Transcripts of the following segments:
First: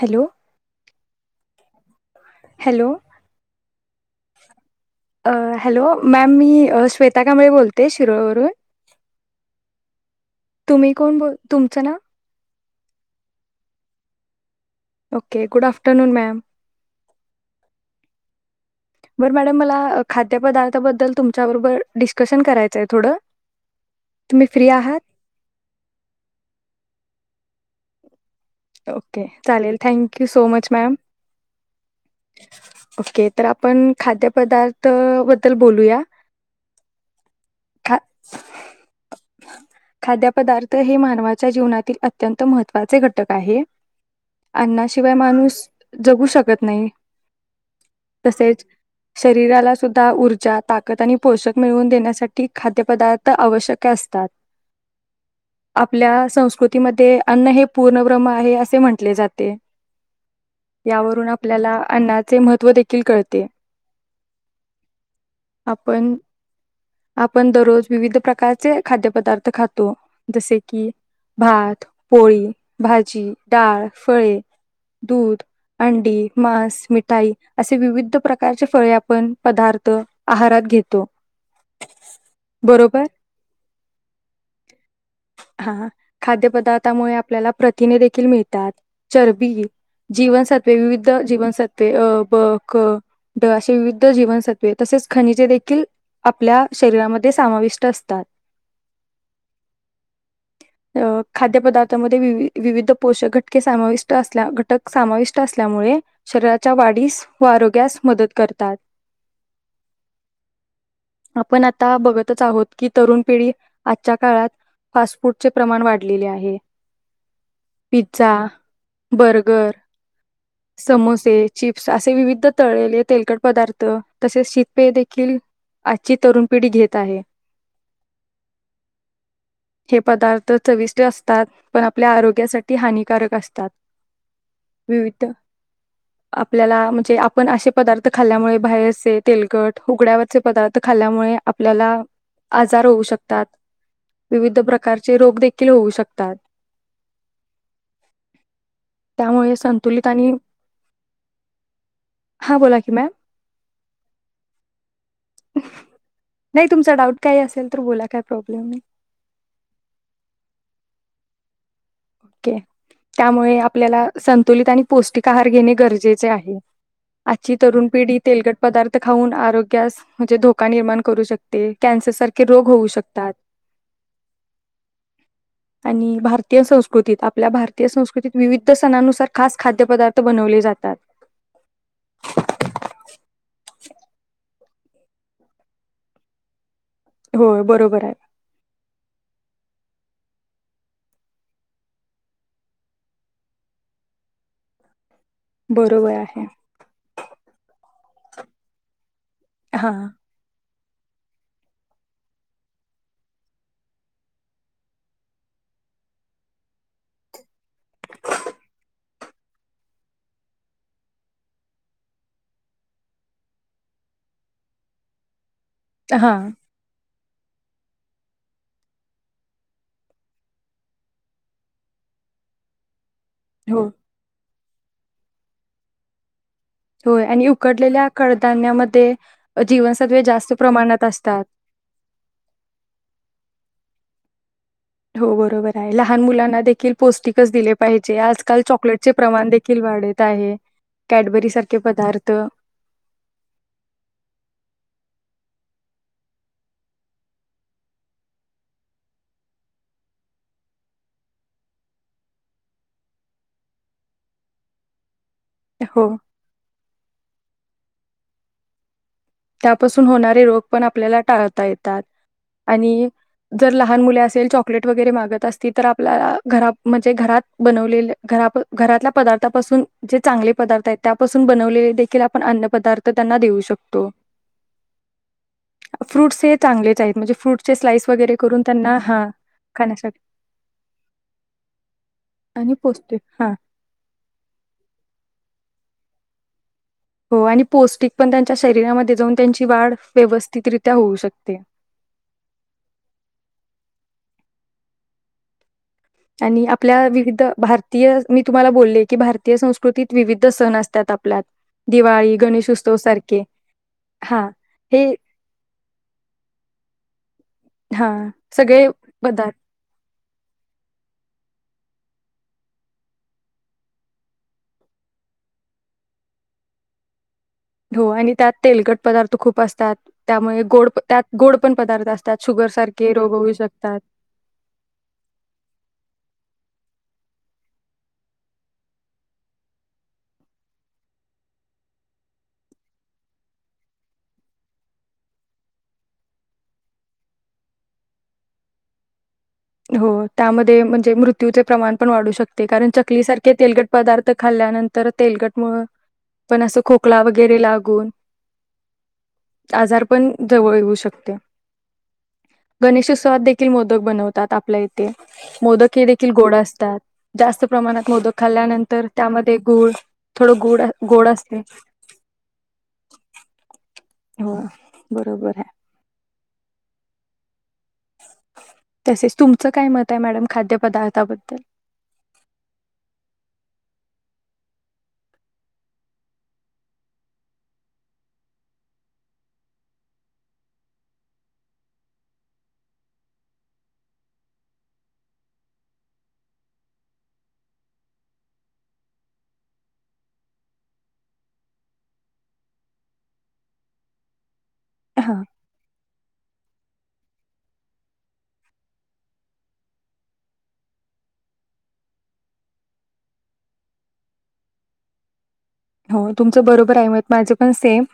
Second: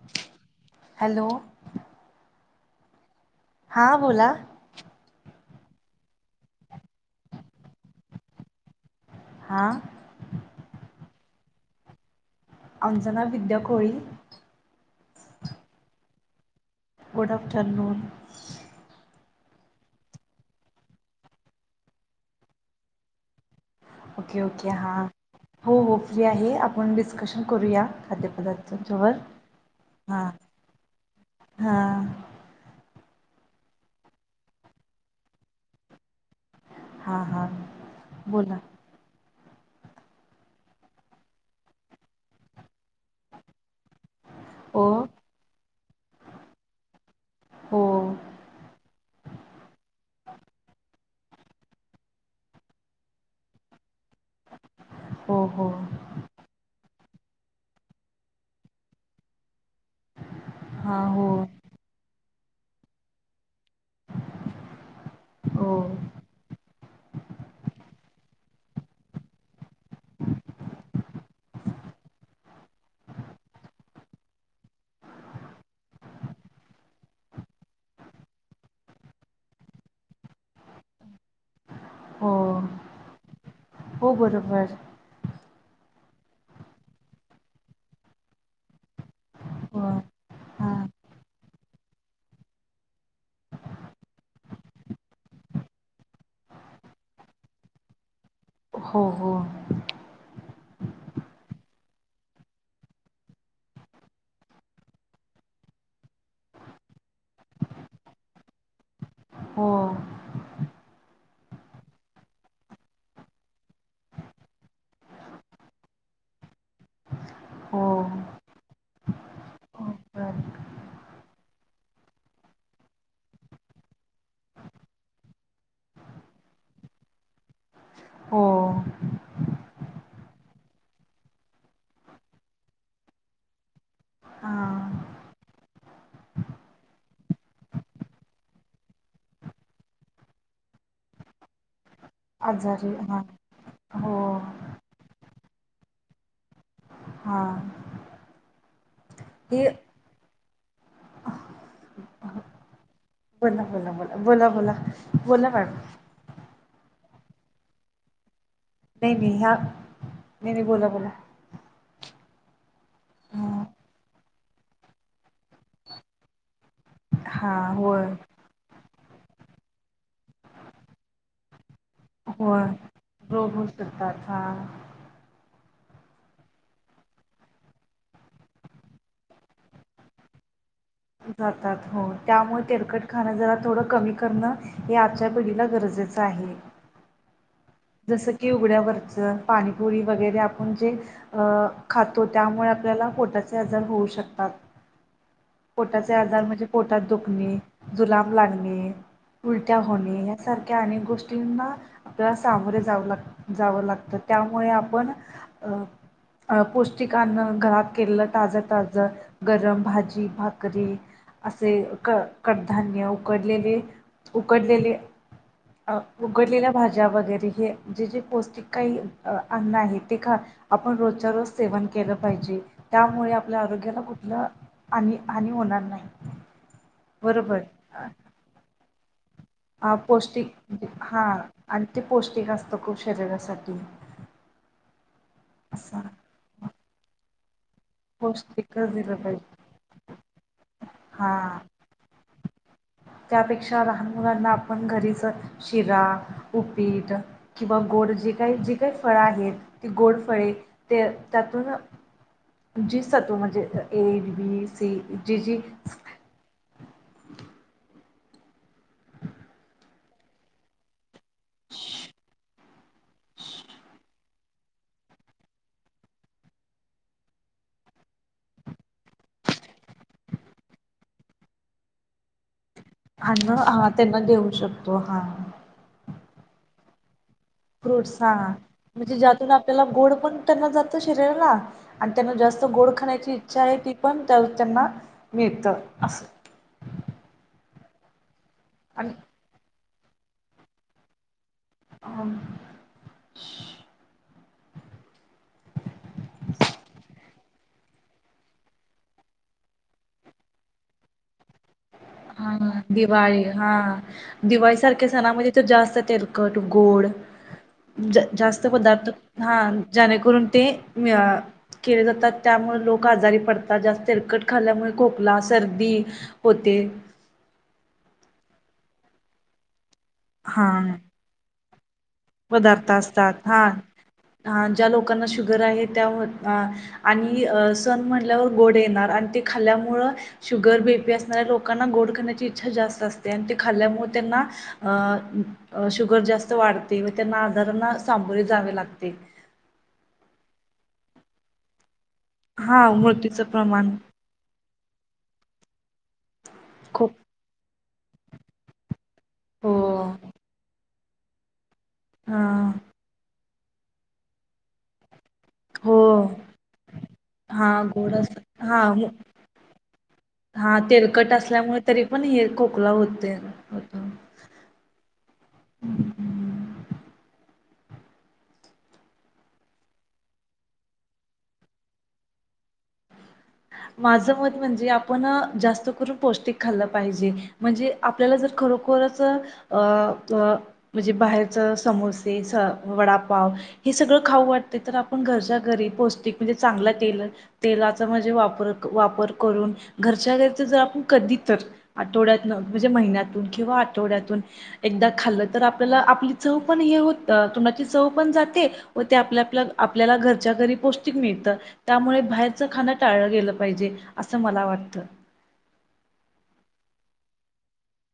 Hello hello. Hello. हां बोला. अ हॅलो, मॅम मी श्वेता कांबळे बोलते, शिरोळवरून. हां तुम्ही कोण बोल तुमचं नाव? Anjana Vidya Koli. Okay good afternoon ma'am. Good afternoon. बरं मॅडम मला खाद्यपदार्थाबद्दल तुमच्या बरोबर डिस्कशन करायचंय थोडं. ओके तुम्ही ओके फ्री हा आहात? हो हो फ्री आहे आपण डिस्कशन. करूया. खाद्यपदार्थांच्यावर ओके चालेल थँक्यू सो मच मॅम. हा हा. ओके तर आपण खाद्यपदार्थ बद्दल बोलूया. हा हा खा बोला. खाद्यपदार्थ हे मानवाच्या जीवनातील अत्यंत महत. महत्वाचे घटक आहे हो अण्णाशिवाय माणूस. जगू शकत नाही. हो तसेच. शरीराला सुद्धा ऊर्जा, ताकद आणि पोषक मिळवून देण्यासाठी खाद्यपदार्थ आवश्यक असतात. हो हो आपल्या संस्कृती. म ते अन्न हे पूर्ण ब्रह्म आहे असे म्हंटले जाते. हां यावरून हो आपल्याला त्याचे महत्व देखील कळते. हो आपण आपण दररोज विविध प्रकार प्रकारचे खाद्यपदार्थ खातो जसे की भात, पोळी, भाजी, डाळ, फळे, दूध, अंडी, मांस. मिठाई असे विविध प्रकारचे फळे आपण पदार्थ आहारात घेतो हो बरोबर. हो बरोबर. हा खाद्यपदार्थामुळे आपल्याला प्रतिने देखील मिळतात चरबी हो जीवनसत्वे हां विविध जीवनसत्व ब क ढ अे विविध जीवनसत्वे तसेच खनिजे देखील आपल्या शरीरामध्ये समाविष्ट असतात हो हो अ खाद्यपदार्थामध्ये वि विविध पोषक घटके समाविष्ट असल्या घटक समाविष्ट असल्यामुळे शरीरात वाढीस व आरोग्यास मदत करतात हो आपण आता बघतच आहोत की तरुण पिढी आजच्या काळात फास्ट फूडचे प्रमाण वाढलेले आहे हो पि्झा बर्गर बर समोसे चिप्स असे विविध तळेले तेलकट पदार्थ तसेच शीतपे देखील आजची तरुण पिढी घेत आहे हो हे पदार्थ चविष्ट असतात पण आपल्या आरोग्यासाठी हानिकारक असतात हां विविध आपल्याला म्हणजे आपण असे पदार्थ खाल्ल्यामुळे बाहेरचे तेलकट उघड्यावरचे पदार्थ खाल्ल्यामुळे आपल्याला आजार आजारी होऊ हां शकतात हो विविध प्रकारचे रोग देखिल होऊ शकतात. हा. [unintelligible] त्यामुळे संतुलित आणि हा बोला की मॅम बोला बोला बोला बोला बोला बोला मॅडम काय असेल तर बोला काय प्रॉब्लेम. नाही नाही हा नाही नाही बोला बोला टक्के त्यामुळे ह आपल्याला संतुलित आणि पौष्टिक आहार घेणे गरजेचे आहे. हा आजची तरुण होय पिढी तेलकट पदार्थ खाऊन आरोग्यास, म्हणजे धोका निर्माण करू शकते. कॅन्सर सारखे हो रोग होऊ शकतात. रोग शकतात ह आणि भारतीय संस्कु संस्कृतीत आपल्या भारतीय संस्कृतीत विविध सणानुसार खास खाद्यपदार् बनवले जात जातात हो त्यामुळे तेरकट खाणं जरा थोडं कमी करणं हे आजच्या पिढीला गरजेचं आहे होय बरोबर आहे. जसं की उघड्यावर पाणीपुरी वगरे आपण जे खातो त्यामुळे आपल्याला पोटाचे आजार होऊ शकतात बरोबर पोटाचे आहे. आजार म्हणजे पोटात दुखण आणि जुलाब लागणे उलट्या हा होणे यासारख्या अक गोष्टींना आपल्या सामरे जाव लाग जावं लागतं त्यामुळे आपण पौष्टिक अन्न घरात केलं ताज ताज गरम भाजी भाकरी असे क कडधान्य उकडलेले उकडलेले अ हा उघडलेल्या भाज्या वगैर हे जे जे पौष्टिक काही अन्न आहे ते ख आपण रोजच्या रोज सेवन केलं पाहिजे त्यामुळे आपल्या हो आरोग्याला कुठलं आणि हानी होणार नाही. होय आणि बरोबर उकडलेल्या कडधान्यामध्ये ते आ पौष्टिक हा आणि ते पौष्टिक असतं खूप शरीरासाठी हो बरोबर आहे असं लहान मुलांना देख पौष्टिक च दिले पाहिजे आजकाल पौष्टिकच चॉकलेट चे दिलं प्रमाण पाहिजे देखील वाढत आहे. कॅडबरी हा सारखे पदार्थ त्यापेक्षा लहान मुलांना आपण घरीच शिरा उपीट किंवा गोड जे काही जे काही फळं आहेत ती गोड फळे ते त्यातून जी सत्व म्हणजे ए बी सी जी जी हो, त्यापासून होणारे रोग पण आपल्याला टाळता येतात. आणि जर लहान मुले असेल चॉकलेट वगैरे मागत असतील तर आपल्याला घरा घर म्हणजे घरात बनवले घरातल्या पदार्थापासून जे चांगले पदार्थ आहेत त्यापासून बनवलेलेखील आपण अन्न पदार्थ त्यांना अन्न देऊ हा शकतो. त्यांना देऊ शकतो हा फ्रुट्स [unintelligible] स्लाईस फ्रूट्स हा वगैरे करून त्यांना म्हणजे हां, ज्यातून आपल्याला गोड खाण्यासाठी पण त्यांना जातं शरीराला आणि त्यांना जास्त आणि गोड पौष्टिक खाण्याची हां. इच्छा आहे ती पण त्यांना मिळत. असं हो आणि पौष्टिक पण त्यांना च्या आणि शरीरामध्ये जाऊन त्यांची वाढ व्यवस्थितरित्या होऊ शकते. आम आणि आपल्या विविध भारतीय मी तुम्हाला बोलले की भारतीय संस्कृतीत विविध सण असत्यात आपल्यात दिवाळी, हा गणेशोत्सव सारखे दिवाळी हा हां दिवाळी हे सारख्या सणामध्ये तर जास्त तेलकट गोड हां जास्त सगळे पदार्थ हा ज्याणेकरून ते केले जातात त्यामुळ लोक आजारी पडतात, जास्त तेलकट खाल्ल्यामुळे खोकला, सर्दी होते. हो आणि त्यात तेलकट पदार्थ खूप असतात. त्यामुळे हा गोड त्यात गोड पण पदार्थ असतात शुगर पदार्थ सारखे रोग असतात होऊ हा शकतात हा ज्या लोकांना शुगर आहे त्या आणि सण म्हणल्यावर गोड येणार आणि ते खाल्ल्यामुळं शुगर बी पी असणाऱ्या लोकांना गोड खाण्याची इच्छा जास्त असते आणि ते खाल्ल्यामुळं त्यांना अं अ शुगर जास्त वाढत ते व्ह त्यांना आजारांना सामोरे जावे लागते. हो त्यामध्ये म्हणजे मृत्यूचे प्रमाण पन वाढू शकते हा कारण मृत्यूचं चकलीसारखे तेलकट प्रमाण पदार्थ खाल्ल्यानंतर तेलकट मग पण असं खूप खोकला वगैरे लाग गुण हो आजार पण जवळ येऊ शकते. हां गणेशोत्सवात दे ती मोदक बनव तात आपल्या इथे मोदक हो हे देखील गोड असतात, जास्त हां प्रमाणात गोड अस मोदक हां खाल्ल्यानंतर त्यामध्ये गुळ थोडं हां गुड गोड तेलकट असतय. असल्यामुळे तरी पण हे खोकला होते होतो हो बरोबर आहे. हम्म. तसेच तुमचं काय मत आहे मॅडम खाद्यपदार्थाबद्दल माझं मत म्हणजे आपण जास्त करून पौष्टिक खाल्लं पाहिजे म्हणजे आपल्याला जर खरोखरच अ अ म्हणजे बाहेरच समोसे स वडापाव हे सगळं खाऊ वाटतय तर आपण घरच्या घरी पौष्टिक म्हणजे चांगलं तेल तेलाच म्हजे वापर वापर करून घरच्या घरी कधीतर आठवड्यतन म्हणजे महिण्यातून किंवा आठवड्यतून एकदा हा खाल्लं तर आपल्याला आप आपली चव पण हे होत तोंडाची चव पण जाते व ते आपल्या आपल्याला घरच्या घरी पौष्टिक मिळत त्यामुळे बाहेरचं खाण टाळलं गेलं पाहिजे असं मला वाटत हो तुमचं बरोबर आहे मत माझं पण सेम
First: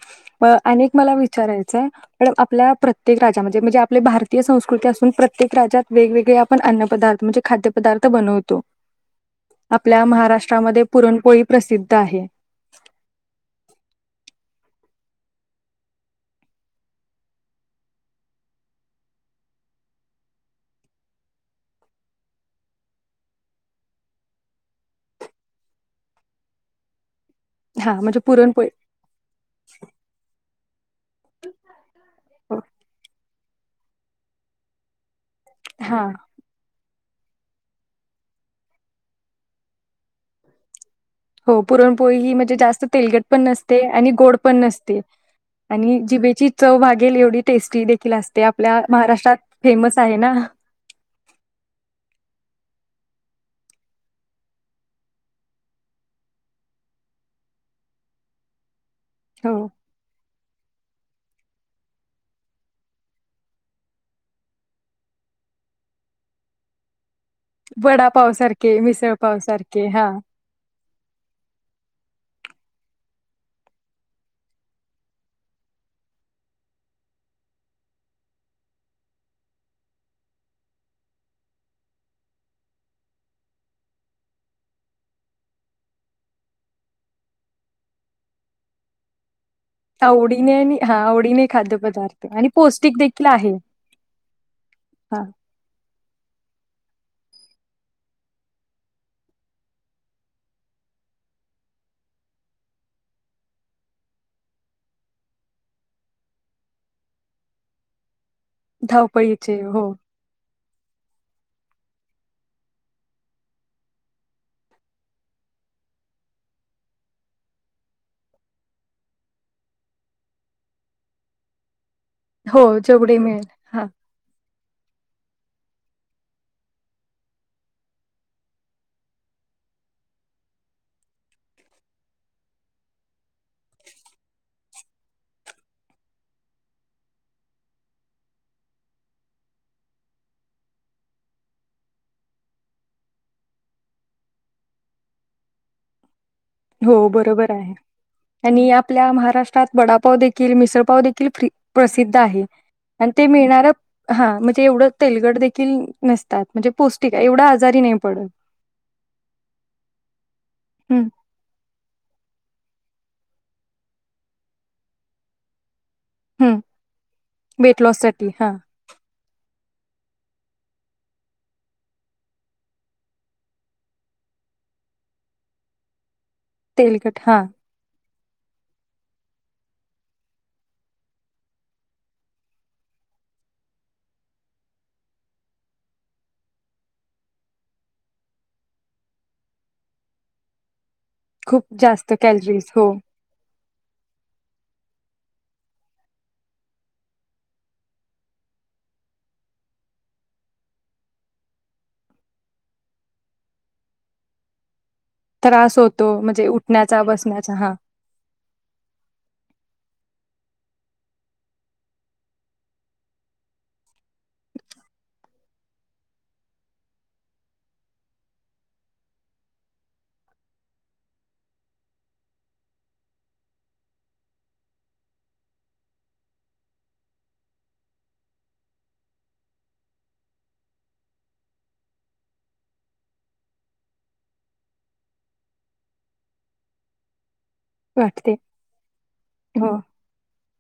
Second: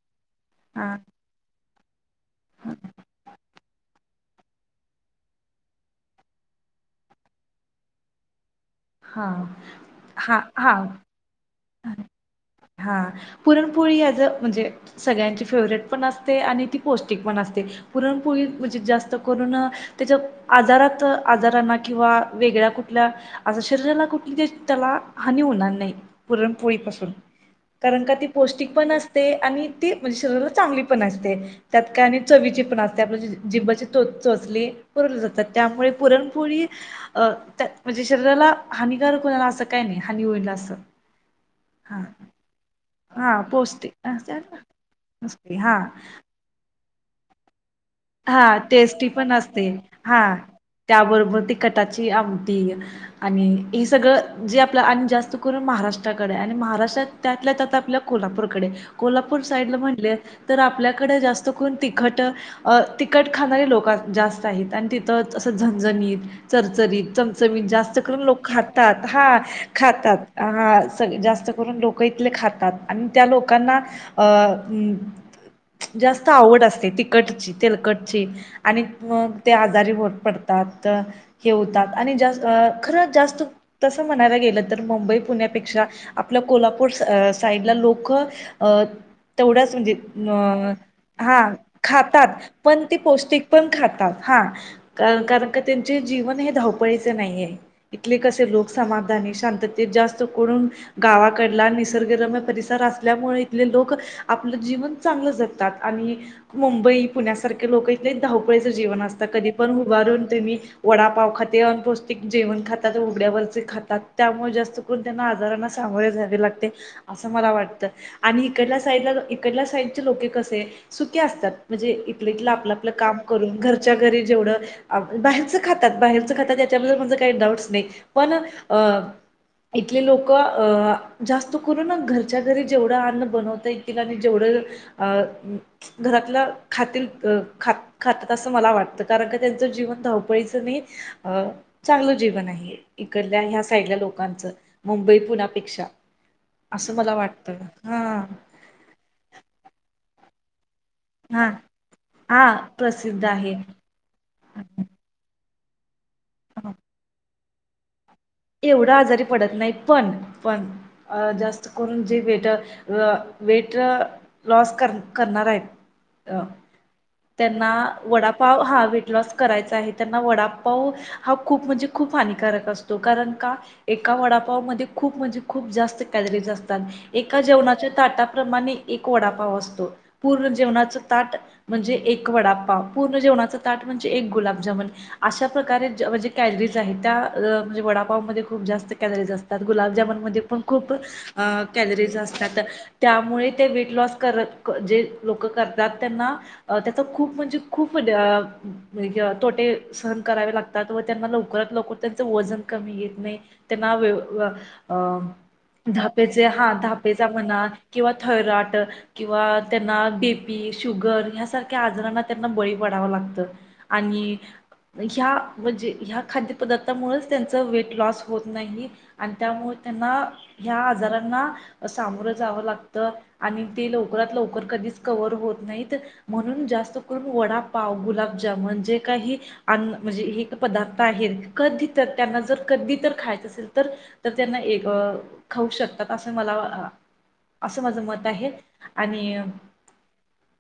म अनेक हां मला विचाराय च पण आपल्या प्रत्येक राज्या म्हणजे म्हणजे, आपली भारतीय संस्कृती असून प्रत्येक राज्यात वेगवेगळे आपण अन्न पदार्थ म्हणजे खाद्य पदार्थ बनवतो. हां आपल्या हां महाराष्ट्रामध्ये पुरणपोळी प्रसिद्ध आहे. हा पुरणपोळी याज अ म्हणजे, सगळ्यांची फेवरेट पण असते आणि ती पौष्टिक पण असते. पुरणपोळी म्हणजे, जास्त करून त्याच्या आजारात, आजारांना किंवा वेगळ्या कुठल्या शरीराला कुठली त्याला हानी होणार नाही‌. पुरणपोळीपासून हां कारण का म्हणजे ती पुरणपोळी पौष्टिक पण असते आणि ती म्हणजे, शरीराला चांगली. पण असते त्यात का आणि हो. चवीची पण असते आप जिं्बाचे तो चोचले [unintelligible] तर त्यामुळे हां. पुरणपोळी अ त्या म्हणजे, शरीराला हानिकारक होणारा असं काही नाही, हानी होईल असं. हो हा पुरणपोळी ही म्हणजे, जास्त तेलगट पण हा नसते पौष्टिक आणि असते गोड पण ना. नसते असते हा आणि जिभेची च भाघेल एवढी टेस् हा, टेस्टी पण असते. फेमस आहे हा, ना. त्याबरोबर तिखटाची आमटी आणि हे सगळं जे अन जास्त करून महाराष्ट्राकडे आणि महाराष्ट्रात त्यातल्या त्यात आपल्या कोल्हापूरकडे कोल्हापूर हो साईडला म्हटल तर आपल्याकड जास्त कोन तिखट तिखट खाणारे लोकं जास्त आहेत आणि तिथं तसं झणझणीत चरचरीत जास्त करून वडापाव लोक सारखे, खातात हा मिसळपाव सारखे खातात हां. हा. जास्त करून लोक इथले खातात आणि त्या लोकांना अ जास्त आवड असते तिकटची. तेलकटची आणि मग ते आजारी होत पडतात हे होतात आणि खरं जास्त तसं म्हणायला गेलं तर मुंबई पुण्यापेक्षा आपल्या कोल्हापूर साईडला लोक तेवढंच म्हणजे, आवडीने अ आणि हां आवडीने हा खाद्यपदार्थ खातात. आणि पण ते देखील पौष्टिक आहे. पण खातात. हा हां कारण त्यांचे जीवन हे पैसे नाहीया इथले कसे लोक समाधानी शांततेत जास्त कोरून गावाकडला निसर्गरम्य परिसर असल्यामुळे इथले लोक आपलं जीवन चांगलं जगतात आणि मुंबई पुण्यासारखे लोक इथ [unintelligible] जेवण असत कधी धावपळीचे पण हो. उभारून तुम्ही वडापाव खाद्य जेवण खातात उघड्यावरचे खातात त्यामुळे जास्त करून त्यांना आजारांना सामोरे जावे लागते. असं मला वाटतं आणि इकडल्या साईडला इकडल्या साईडचे लोके कसे सुके असतात म्हणजे इथलं इथलं हो आपलं आपलं जेवढे काम मिळेल करून हां घरच्या घरी जेवढं बाहेरचं खातात बाहेरचं खातात याच्याबद्दल माझं काही डाऊटस नाही पण अ इथले लोक अ जास्त करून घरच्या घरी जेवढं अन्न बनवता येतील आणि जेवढं अ घरातलं खातील खात खातात असं मला वाटतं कारण का त्यांचं जीवन धावपळीचं नाही अ चांगलं जीवन आहे इकडल्या ह्या साईडल्या लोकांचं मुंबई पुण्यापेक्षा. असं हो, मला बरोबर वाटतं आहे हा आणि आपल्या महाराष्ट्रात वडापाव दे [unintelligible] [unintelligible] देखील हा प्रसिद्ध आहे हा आणि प्रसिद्ध ते आहे मिळणार हा म्हणजे, एवढ तेलगट [inaudible] नसतात म्हणजे पौष्टिक आहे एवढा [unintelligible] एवढा आजारी पडत नाही पण पण हं जास् करून जे वेट वेट लॉस कर करणार आहेत. अ हं त्यांना वेट लॉस साठी वडापाव हा भेट लॉस करायचा आहे त्यांना वडापाव हा खूप म्हणजे खूप हानिकारक अस तो कारण का एका वडापाव मध्ये खूप म्हणजे खूप जास्त कॅलरीज असतात तेलकट हा एका जेवणाच्या ताटात प्रमाणे एक वडापाव असतो पूर्ण जेवणाच ताट म्हणजे एक वडापाव पूर्ण जेवणाच ताट म्हणजे एक गुलाबजामन अशा प्रकारे म्हणजे कॅलरीज आहे त्या अ म्हणजे वडापावमध्ये खूप जास्त कॅलरीज असतात. गुलाबजामुनमध्ये पण खूप खूप जास्त कॅलरीज असतात कॅलरीज हो त्यामुळे ते वेट लॉस करत जे लोक करतात त्यांना त्याच खूप म्हणजे खूप अ तोटे सहन करावे लागतात व त्यांना लवकरात लवकर त्यांच वजन कमी येत नाही त्यांना वे व अ त्रास होतो धापेचे म्हणजे हा उठण्याचा धापेचा बसण्याचा म्हणा हा किंवा थायरॉट किंवा त्यांना बीप पी, शुगर यासारख्या आजारांना त्यांना बळी पडावं लागतं आणि या म्हणजे या खाद्यपदार्थामुळच त्यानं वेट लॉस होत नाही आणि त्यामुळे त्यांना ह्या आजारांना सामोरं जावं लागतं आणि ते लवकरात लवकर कधीच कव्हर होत नाहीत. म्हणून जास्त करून वडापाव, गुलाबजाम जे काही अन्न हिट पदार्थ आहेत कधी तर त्यांना जर कधी तर खायचं असेल तर तर त्यांना एक अ खाऊ शकतात असं मला वा अ असं माझं मत वाटते आहे आणि हो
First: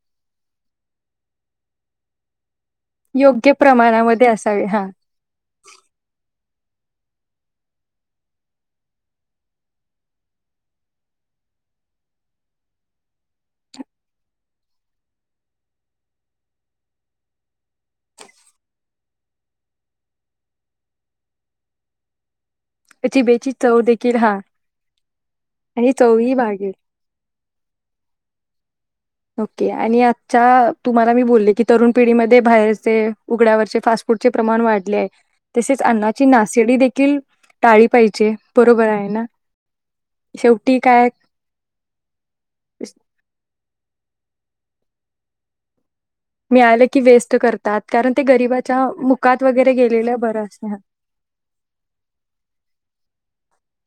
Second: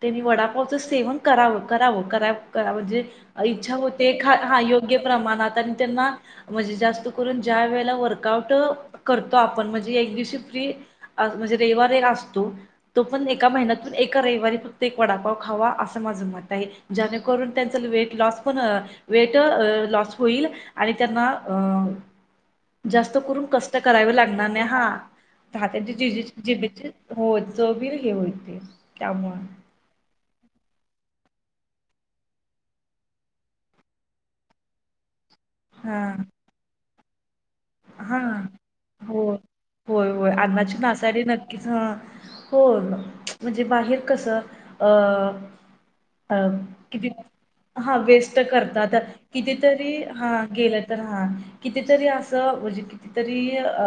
तेनी वडापावचं सेवन करावं करावं कराव करावं जे योग्य इच्छा होते ख प्रमाणामध्ये हा असावे योग्य प्रमाणात आणि त्यांना म्हणजे जास्त करून ज्या वेळेला वर्कआउट करतो आपण म्हणजे एक दिवशी फ्री म्हणजे रयवार ऐक असतो तो पण एका महिन्यातून एका रयवारी फक्त एक वडापाव खावा असं माझं मत आहे. ज्यानेकरून त्यांच वेट लॉस पण वेट लॉस होईल. आणि त्यांना अ जास्त करून जिबेची कष्ट चव करावे देखील हा लागणार नाही हा हा त्याचे आणि जी चवही वाढेल. जीबीची हो चव गेलेली ये [unintelligible] ओके आणि आजच्या तुम्हाला मी बोल की तरुण पिढीमध्ये बाहेरचे उघड्यावरचे फास्ट फूडचे प्रमाण वाढले ये तसेच हा अन्नाची नाशिडी देख किल हा हो होय होय शेवटी अन्नाची काय नासाडी नक्कीच ह हो म्हणजे बाहेर कसं अ अ मिळालं की किती वेस्ट करतात हा कारण ते वेस्ट गरीबाच्या करतता मुकात वगैरे कितीतरी गेलेलं हा बरं असत गेलं तर हा कितीतरी असं म्हणजे कितीतरी अ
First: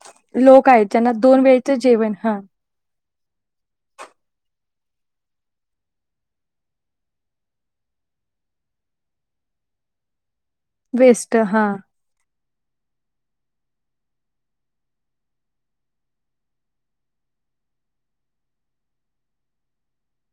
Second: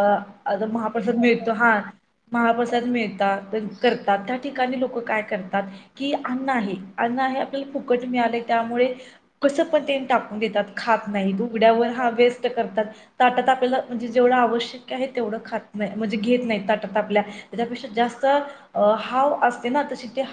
आता लोक आहेत ज्यांना महाप्रसाद दोन मिळतो. वेळच हा जेवण हा महाप्रसाद मिळतात करतात त्या ठिकाणी हल्ली लोक काय करतात की अन्न आहे अन्न आहे आपल्याला फुकट मिळालय त्यामुळे कसं पण तेन टाकु देतात खात नाही उघड्यावर हा वेस् स्ट करतात ताटात आ आपल्याला म्हणजे जेवढं आवश्यक आहे, तेवढं खात नाही म्हणजे घेत नाही ताटात आपल्या त्यापेक्षा जास्त अ हाव असते ना तशी ती हाव